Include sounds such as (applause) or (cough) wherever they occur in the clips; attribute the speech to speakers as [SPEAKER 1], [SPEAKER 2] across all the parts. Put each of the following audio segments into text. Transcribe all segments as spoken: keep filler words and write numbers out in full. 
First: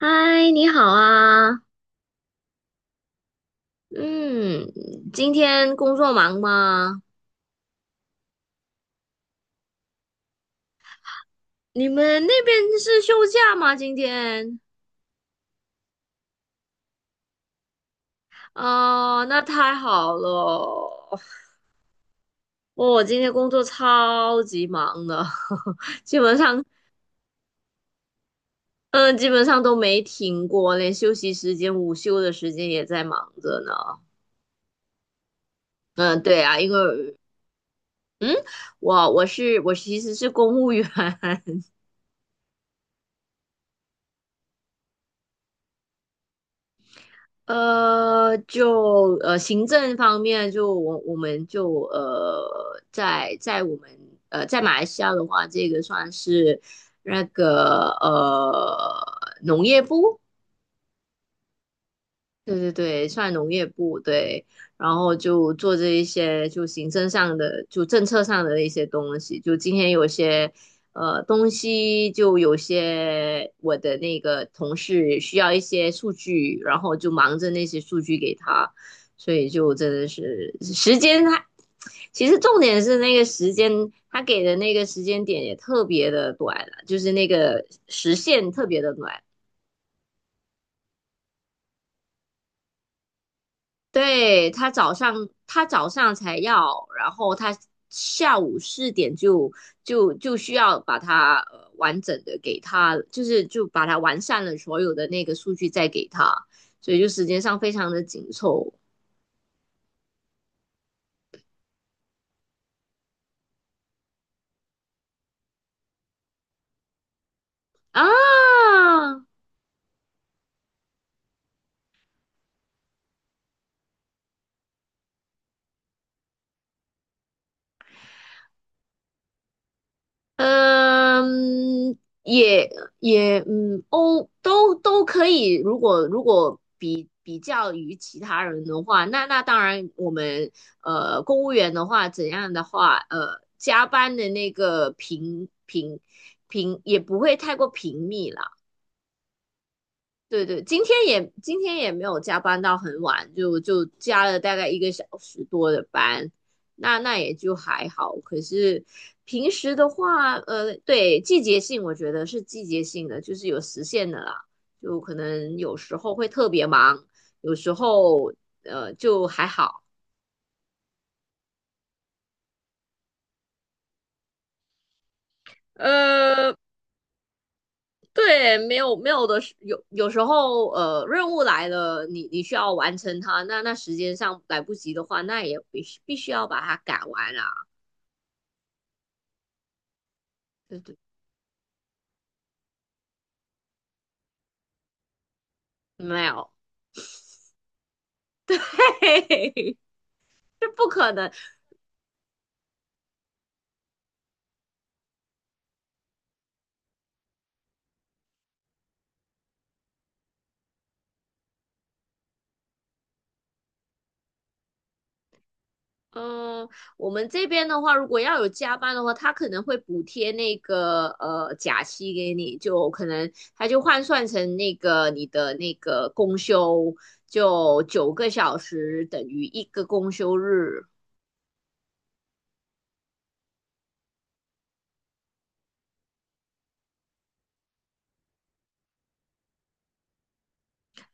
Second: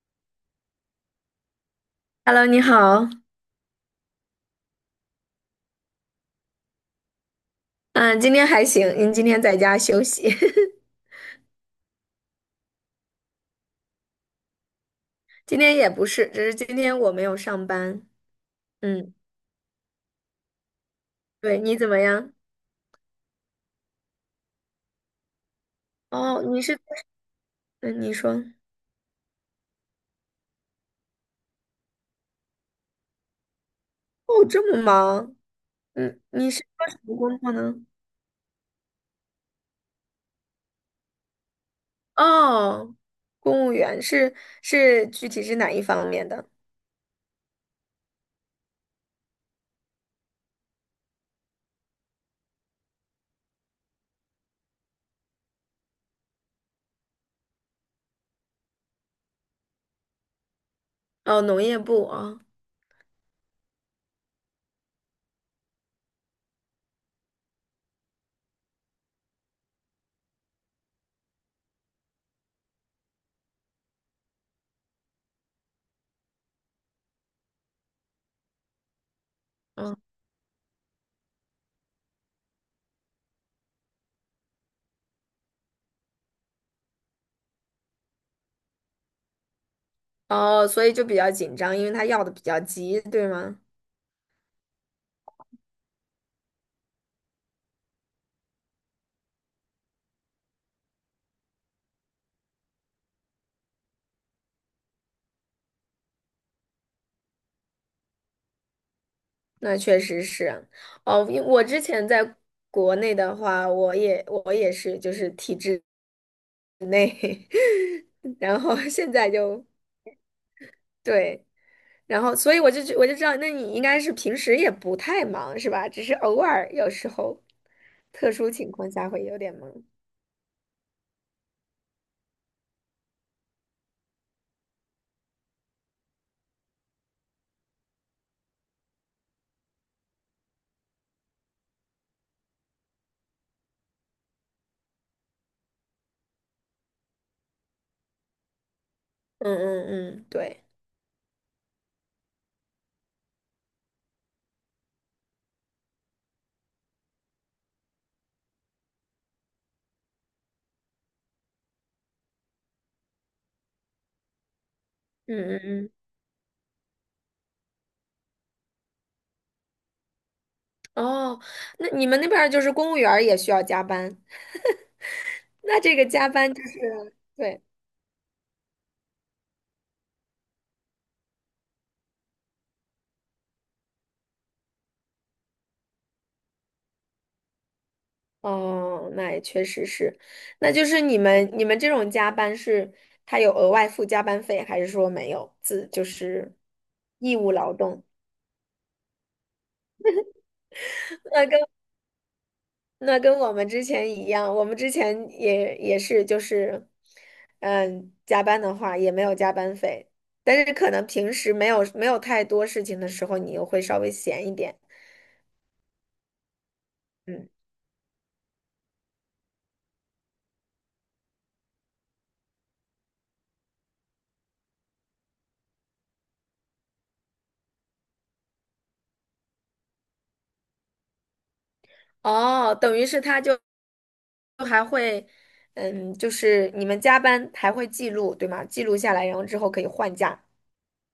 [SPEAKER 1] 嗨，你好啊。
[SPEAKER 2] Hello，你好。
[SPEAKER 1] 嗯，今天工作忙吗？
[SPEAKER 2] 嗯，今天还行，您今天在家休息。(laughs)
[SPEAKER 1] 你们那边是休假吗？今天？
[SPEAKER 2] 今天也不是，只是今天我没有上班。嗯，
[SPEAKER 1] 哦，那太好了。哦，
[SPEAKER 2] 对，你怎么样？
[SPEAKER 1] 我今天工作超级忙的，(laughs) 基本
[SPEAKER 2] 哦，你
[SPEAKER 1] 上，
[SPEAKER 2] 是，嗯，你说，
[SPEAKER 1] 嗯、基本上都没停过，连休息时间、午休的时间也在忙着呢。
[SPEAKER 2] 哦，这么忙，嗯，
[SPEAKER 1] 嗯，对
[SPEAKER 2] 你
[SPEAKER 1] 啊，
[SPEAKER 2] 是
[SPEAKER 1] 因
[SPEAKER 2] 做什么
[SPEAKER 1] 为
[SPEAKER 2] 工作呢？
[SPEAKER 1] 我我是我其实是公务员。
[SPEAKER 2] 哦，公务员是是具体是哪一方面的？
[SPEAKER 1] 呃，就呃行政方面，就我我们就呃在在我们呃在马来西亚的话，这个算是那个呃农业部。
[SPEAKER 2] 哦，农业部啊，
[SPEAKER 1] 对对对，算农业部对。然后就做这一些就行政上的，就政策上的一些东西。就今天有些呃东西，就有些我的那个同事需要一些数据，然后就忙着那些数据给他，所以就
[SPEAKER 2] 哦，
[SPEAKER 1] 真
[SPEAKER 2] 嗯
[SPEAKER 1] 的是时间他其实重点是那个时间，他给的那个时间点也特别的短了，就是那个时限特别的短。
[SPEAKER 2] 哦，所以就比较紧张，因为他要的比较急，对吗？
[SPEAKER 1] 对，他早上他早上才要，然后他下午四点就就就需要把它呃完整的给他，就是就把它完善了所有的那个数据再给他，所以就时间上非常的紧凑
[SPEAKER 2] 那确实是，哦，因我之前在国内的话，我也我也是就是体制内，
[SPEAKER 1] 啊。
[SPEAKER 2] (laughs) 然后现在就对，然后所以我就觉我就知道，那你应该是平时也不太忙是吧？只是偶尔有时候特殊情况下会有点忙。
[SPEAKER 1] 嗯，也也嗯，欧都都可以。如果如果比比较于其他人的话，那那当然，我们呃公务员的话，怎样的话，呃，加班的那个频频频也不会太过频密啦。
[SPEAKER 2] 嗯嗯嗯，
[SPEAKER 1] 对对，
[SPEAKER 2] 对，
[SPEAKER 1] 今天也今天也没有加班到很晚，就就加了大概一个小时多的班，那那也就还好。可是平时的话，呃，对，季节性我觉得是季节性的，就是有时限的啦，就可能
[SPEAKER 2] 嗯
[SPEAKER 1] 有
[SPEAKER 2] 嗯
[SPEAKER 1] 时候会特别忙，有时候呃就还好。
[SPEAKER 2] 嗯，哦，那你们那边儿就是公务员儿也需要加班，那这个加班
[SPEAKER 1] 呃，
[SPEAKER 2] 就是对。
[SPEAKER 1] 对，没有没有的时，有有时候呃，任务来了，你你需要完成它，那那时间上来不及的话，那也必须必须要把它赶完啊。
[SPEAKER 2] 哦，那也确实是，那
[SPEAKER 1] 对
[SPEAKER 2] 就
[SPEAKER 1] 对，
[SPEAKER 2] 是你们你们这种加班是他有额外付加班费，还是说没有自就
[SPEAKER 1] 没有，
[SPEAKER 2] 是义务劳动？
[SPEAKER 1] (laughs) 嘿嘿嘿，(laughs) 这不可能。
[SPEAKER 2] 那跟那跟我们之前一样，我们之前也也是就是嗯加班的话也没有加班费，但是可能平时没有没有太多事情的时候，你又会稍微闲一点。
[SPEAKER 1] 嗯，我们这
[SPEAKER 2] 嗯，
[SPEAKER 1] 边的话，如果要有加班的话，他可能会补贴那个呃假期给你，就可能他就换算成那个你的那个公休，就九个小时等于一个公休日。
[SPEAKER 2] 哦，等于是他就还会，嗯，就是你们加班还会记录，对吗？记录下来，然后之后可以换假。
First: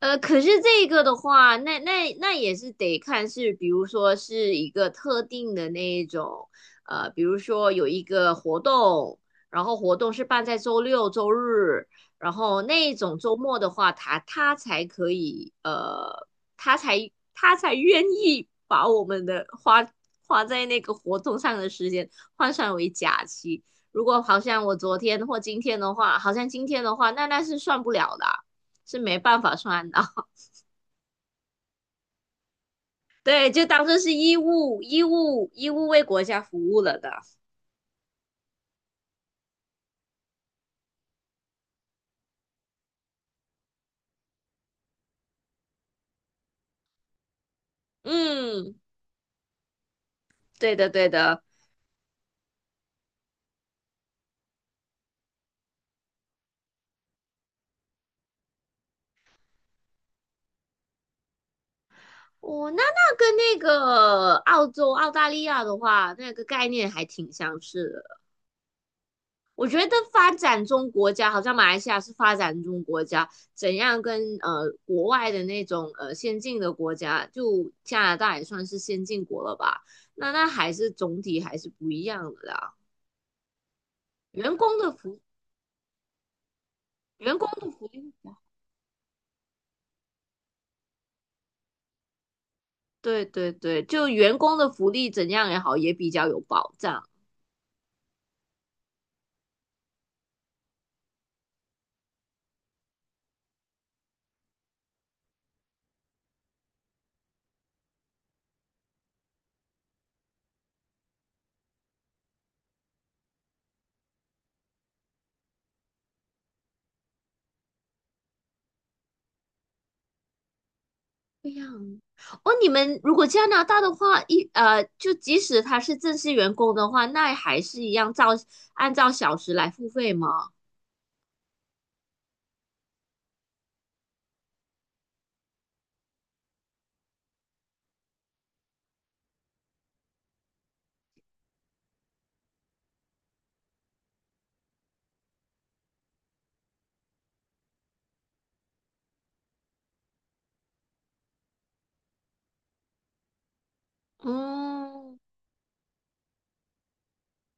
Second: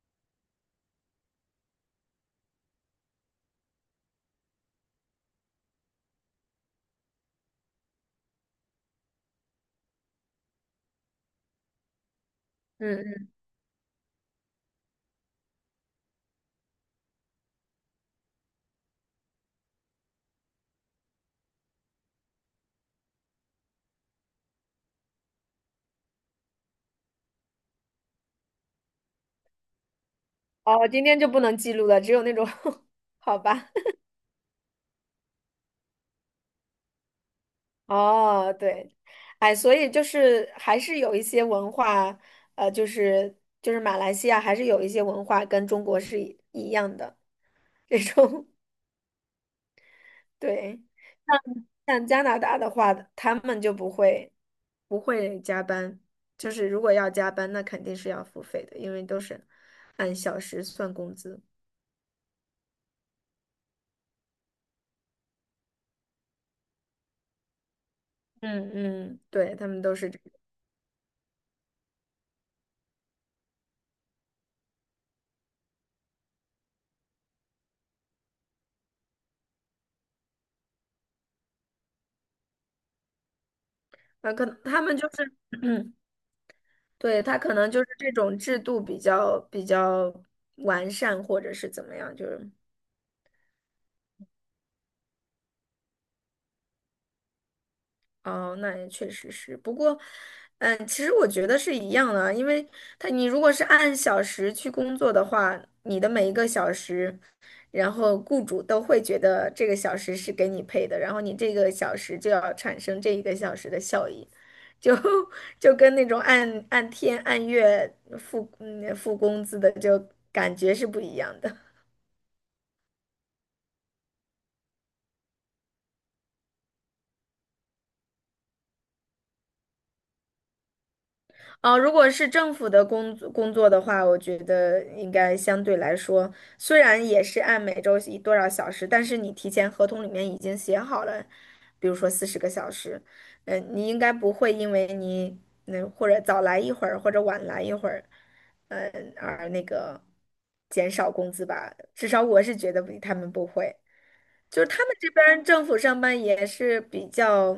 [SPEAKER 1] 呃，可是这个的话，那那那也是得看是，比如说是一个特定的那一种，呃，比如说有一个活动，然后活动是办在周六、周日，然后那一
[SPEAKER 2] 嗯
[SPEAKER 1] 种
[SPEAKER 2] 嗯，
[SPEAKER 1] 周末的话，他他才可以，呃，他才他才愿意把我们的花花在那个活动上的时间换算为假期。如果好像我昨天或今天的话，好像今天的话，那那是算不了的啊，是没办法算的。(laughs)
[SPEAKER 2] 哦，今天就不能记录了，只有那种，(laughs) 好
[SPEAKER 1] 对，就
[SPEAKER 2] 吧？
[SPEAKER 1] 当做是义务，义务，义务为国家服务了的。
[SPEAKER 2] 哦，对，哎，所以就是还是有一些文化，呃，就是就是马来西亚还是有一些文化跟中国是一一样的这种，
[SPEAKER 1] 嗯，
[SPEAKER 2] (laughs)
[SPEAKER 1] 对
[SPEAKER 2] 对。
[SPEAKER 1] 的，对的。
[SPEAKER 2] 像加拿大的话，他们就不会不会加班，就是如果要加班，那肯定是要付费的，因为都是按小时算工资。
[SPEAKER 1] 哦，那那跟那个澳洲、澳大利亚的话，那个概念还挺相似的。
[SPEAKER 2] 嗯嗯，对，
[SPEAKER 1] 我
[SPEAKER 2] 他
[SPEAKER 1] 觉
[SPEAKER 2] 们
[SPEAKER 1] 得
[SPEAKER 2] 都是这，
[SPEAKER 1] 发展中国家，好像马来西亚是发展中国家，怎样跟呃国外的那种呃先进的国家，就加拿大也算是先进国了吧？那那还是总体还是不一样的啦。
[SPEAKER 2] 啊，可
[SPEAKER 1] 员
[SPEAKER 2] 能
[SPEAKER 1] 工
[SPEAKER 2] 他
[SPEAKER 1] 的
[SPEAKER 2] 们就
[SPEAKER 1] 福，
[SPEAKER 2] 是，(clears throat) 对，
[SPEAKER 1] 员
[SPEAKER 2] 他
[SPEAKER 1] 工
[SPEAKER 2] 可
[SPEAKER 1] 的
[SPEAKER 2] 能就
[SPEAKER 1] 福
[SPEAKER 2] 是这
[SPEAKER 1] 利。
[SPEAKER 2] 种制度比较比较完善，或者是怎么样，就是。
[SPEAKER 1] 对对对，就员工的福利怎样也好，也比较有保障。
[SPEAKER 2] 哦，那也确实是。不过，嗯，其实我觉得是一样的啊，因为他你如果是按小时去工作的话，你的每一个小时，然后雇主都会觉得这个小时是给你配的，然后你这个小时就要产生这一个小时的效益，就 (laughs) 就跟那种按按天按月付嗯付工资的就感觉是不一样
[SPEAKER 1] 这
[SPEAKER 2] 的。
[SPEAKER 1] 样哦，你们如果加拿大的话，一呃，就即使他是正式员工的话，那还是一样照按照小时来付费吗？
[SPEAKER 2] 哦，如果是政府的工作工作的话，我觉得应该相对来说，虽然也是按每周一多少小时，但是你提前合同里面已经写好了，比如说四十个小时，嗯，你应该不会因为你那或者早来一会儿或者晚来一会儿，嗯，而那个减少工资吧？至少我是觉得不他们不会。就是他们这
[SPEAKER 1] 嗯，
[SPEAKER 2] 边儿政府上班也是比较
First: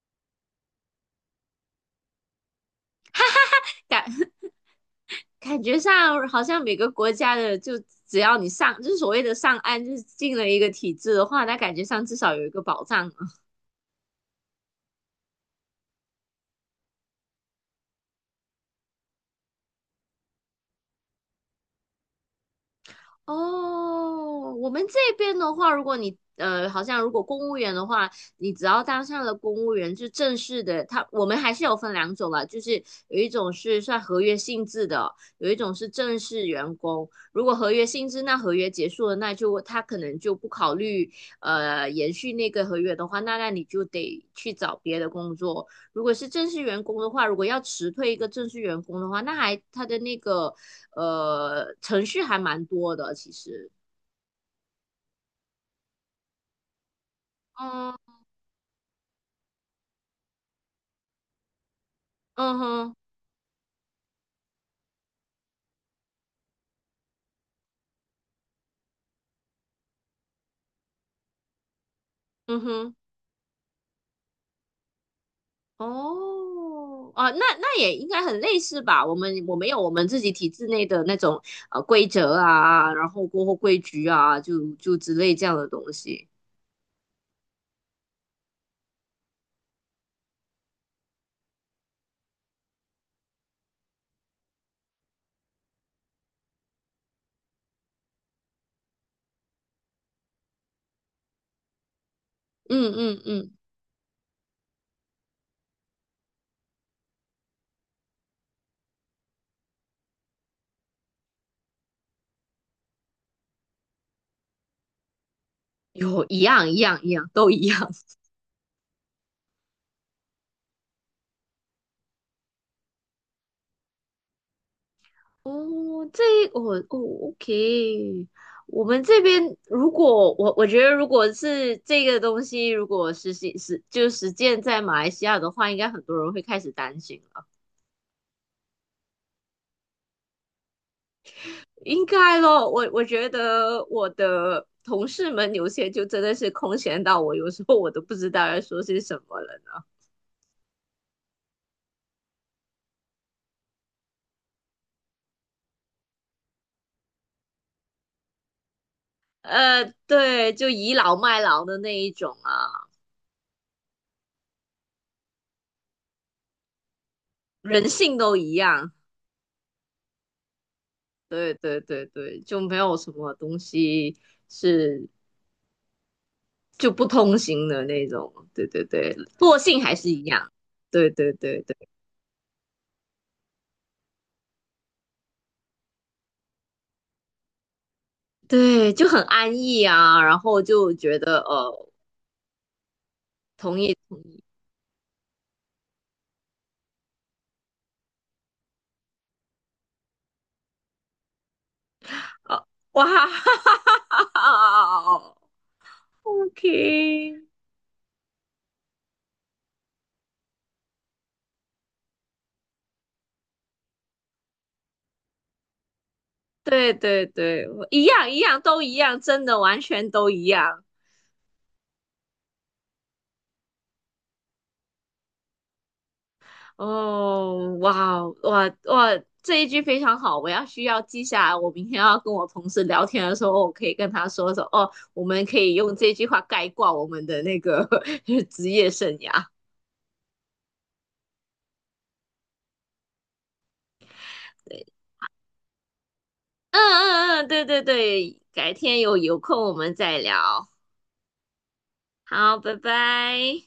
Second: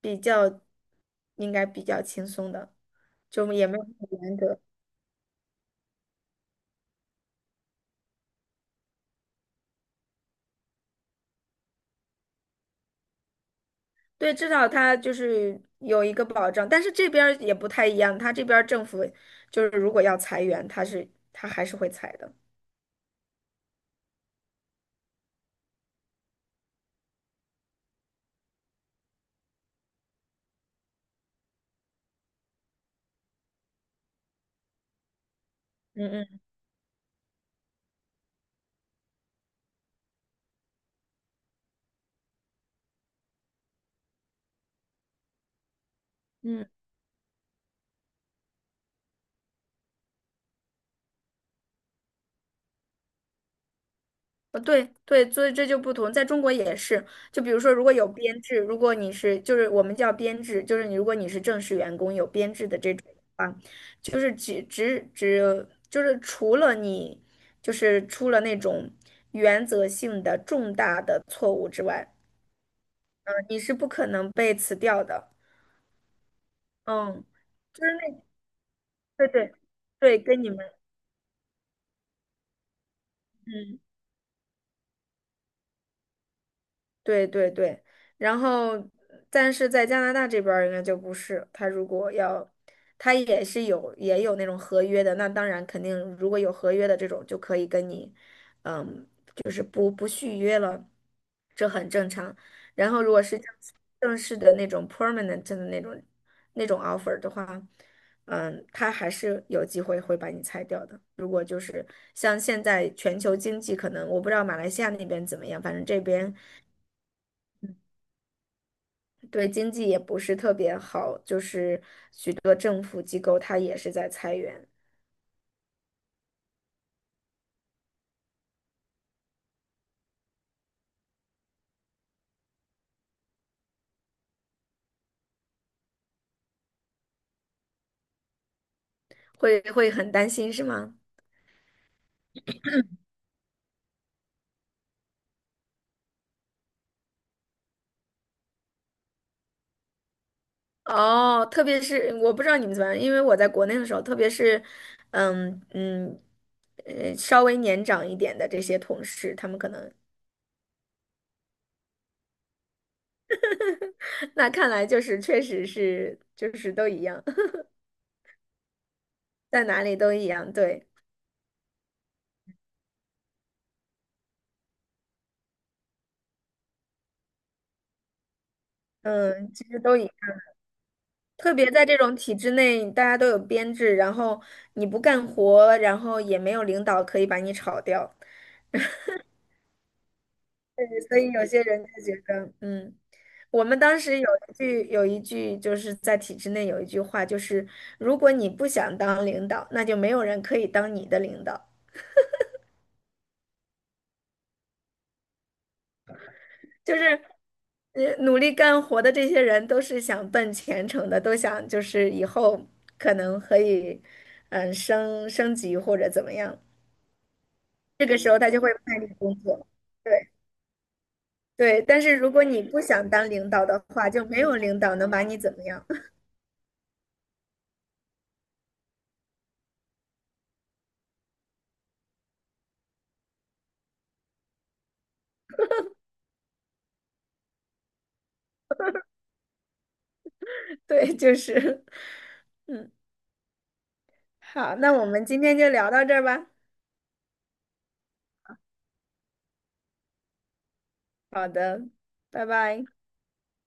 [SPEAKER 2] 比较应该比较轻松的，就也没有
[SPEAKER 1] 感
[SPEAKER 2] 很严
[SPEAKER 1] (laughs)
[SPEAKER 2] 格。
[SPEAKER 1] 感觉上好像每个国家的，就只要你上，就是所谓的上岸，就是进了一个体制的话，那感觉上至少有一个保障。
[SPEAKER 2] 对，至少他就是有一个保障，但是这边儿也不太一样，他这边儿政府就是如果要裁员，他是他还是会裁的。
[SPEAKER 1] 哦，我们这边的话，如果你呃，好像如果公务员的话，你只要当上了公务员，就正式的，他我们还是有分两种啦，就是有一种是算合约性质的，有一种是
[SPEAKER 2] 嗯
[SPEAKER 1] 正
[SPEAKER 2] 嗯
[SPEAKER 1] 式员工。如果合约性质，那合约结束了，那就他可能就不考虑呃延续那个合约的话，那那你就得去找别的工作。如果是正式
[SPEAKER 2] 嗯。
[SPEAKER 1] 员工的话，如果要辞退一个正式员工的话，那还他的那个呃，程序还蛮多的，其实。
[SPEAKER 2] 呃，对对，所以这就不同，在中国也是。就比如说，如果有
[SPEAKER 1] 嗯
[SPEAKER 2] 编制，如果你是就是我们叫编制，就是你如果你是正式员工有编
[SPEAKER 1] 嗯
[SPEAKER 2] 制的
[SPEAKER 1] 哼
[SPEAKER 2] 这种啊，就是只只只就是除了你就是出了那种原则性的重大的错误之外，
[SPEAKER 1] 嗯哼，
[SPEAKER 2] 呃你是不可能被辞掉的。
[SPEAKER 1] 哦
[SPEAKER 2] 嗯，
[SPEAKER 1] 啊，那那
[SPEAKER 2] 就是
[SPEAKER 1] 也应
[SPEAKER 2] 那
[SPEAKER 1] 该很类似吧？我
[SPEAKER 2] 对
[SPEAKER 1] 们
[SPEAKER 2] 对
[SPEAKER 1] 我们有我们
[SPEAKER 2] 对，
[SPEAKER 1] 自己
[SPEAKER 2] 跟
[SPEAKER 1] 体
[SPEAKER 2] 你们。
[SPEAKER 1] 制内的那种呃规则啊，然后过后
[SPEAKER 2] 嗯。
[SPEAKER 1] 规矩啊，就就之类这样的东西。
[SPEAKER 2] 对对对，然后但是在加拿大这边儿应该就不是，他如果要，他也是有也有那种合约的，那当然肯定如果有合约的这种就可以跟你，嗯，不不续约了，这很正常。然
[SPEAKER 1] 嗯
[SPEAKER 2] 后如果
[SPEAKER 1] 嗯
[SPEAKER 2] 是正
[SPEAKER 1] 嗯，
[SPEAKER 2] 正式的那种 permanent 的那种那种 offer 的话，嗯，他还是有机会会把你裁掉的。如果就是像现在全球经济可能，我不知道马来西亚那边怎么样，反正这
[SPEAKER 1] 有
[SPEAKER 2] 边。
[SPEAKER 1] 一样一样一样都一样。
[SPEAKER 2] 对经济也不是特别好，就是许多政府机构它也是在裁员，
[SPEAKER 1] 哦，这我哦哦，OK，我们这边如果我我觉得如果是这个东西，如果实行实就实践在马来西亚的话，应该很多人会开始担心了。
[SPEAKER 2] 会会很担心是吗？
[SPEAKER 1] 应该咯，我我觉得我的同事们有些就真的是空闲到我，有时候我都不知道要说些什么了呢。
[SPEAKER 2] 哦，特别是我不知道你们怎么样，因为我在国内的时候，特别是，嗯嗯，呃，稍微年长一点的这些同事，他们可
[SPEAKER 1] 呃，
[SPEAKER 2] 能
[SPEAKER 1] 对，就倚老卖老的那一种啊，
[SPEAKER 2] (laughs) 那看来就是确实是就是都一样，(laughs)
[SPEAKER 1] 人性都一样。
[SPEAKER 2] 在哪里都一样，对，
[SPEAKER 1] 对对对对，就没有什么东西是就不通行的那种。对对对，
[SPEAKER 2] 嗯，
[SPEAKER 1] 惰
[SPEAKER 2] 其实
[SPEAKER 1] 性还
[SPEAKER 2] 都一
[SPEAKER 1] 是
[SPEAKER 2] 样
[SPEAKER 1] 一样。对对
[SPEAKER 2] 特
[SPEAKER 1] 对
[SPEAKER 2] 别
[SPEAKER 1] 对
[SPEAKER 2] 在这种体制内，大家都有编制，然后你不干活，然后也没有领导可以把你炒掉。
[SPEAKER 1] 对，就很安逸啊，然后
[SPEAKER 2] 对，
[SPEAKER 1] 就
[SPEAKER 2] 所
[SPEAKER 1] 觉
[SPEAKER 2] 以
[SPEAKER 1] 得
[SPEAKER 2] 有些人
[SPEAKER 1] 呃，
[SPEAKER 2] 就觉得，嗯，我
[SPEAKER 1] 同
[SPEAKER 2] 们
[SPEAKER 1] 意
[SPEAKER 2] 当
[SPEAKER 1] 同
[SPEAKER 2] 时有
[SPEAKER 1] 意。
[SPEAKER 2] 一句有一句就是在体制内有一句话，就是如果你不想当领导，那就没有人可以当你的领导。
[SPEAKER 1] 哦，哇哈哈哈
[SPEAKER 2] 就是，
[SPEAKER 1] ，OK，
[SPEAKER 2] 呃，努力干活的这些人都是想奔前程的，都想就是以后可能可以，嗯，升升级或者怎么样。
[SPEAKER 1] 对对对，一
[SPEAKER 2] 这个
[SPEAKER 1] 样
[SPEAKER 2] 时
[SPEAKER 1] 一
[SPEAKER 2] 候他
[SPEAKER 1] 样
[SPEAKER 2] 就会
[SPEAKER 1] 都一
[SPEAKER 2] 卖力
[SPEAKER 1] 样，
[SPEAKER 2] 工
[SPEAKER 1] 真的
[SPEAKER 2] 作。
[SPEAKER 1] 完全
[SPEAKER 2] 对
[SPEAKER 1] 都一样。
[SPEAKER 2] 对，但是如果你不想当领导的话，就没有领导能把你怎么样。(laughs)
[SPEAKER 1] 哦，哇，哦，哇哇！这一句非常好，我要需要记下来。我明天要跟我同事聊天的时候，哦我可以跟他说说哦，我们可以用这句话概括我们的那个 (laughs) 职业生涯。
[SPEAKER 2] 对，就是。(laughs) 嗯。好，
[SPEAKER 1] 对，
[SPEAKER 2] 那我们今天就聊到这儿吧。
[SPEAKER 1] 嗯嗯嗯，对对对，改天有有空我们再聊。
[SPEAKER 2] 好的，拜
[SPEAKER 1] 好，拜
[SPEAKER 2] 拜。
[SPEAKER 1] 拜。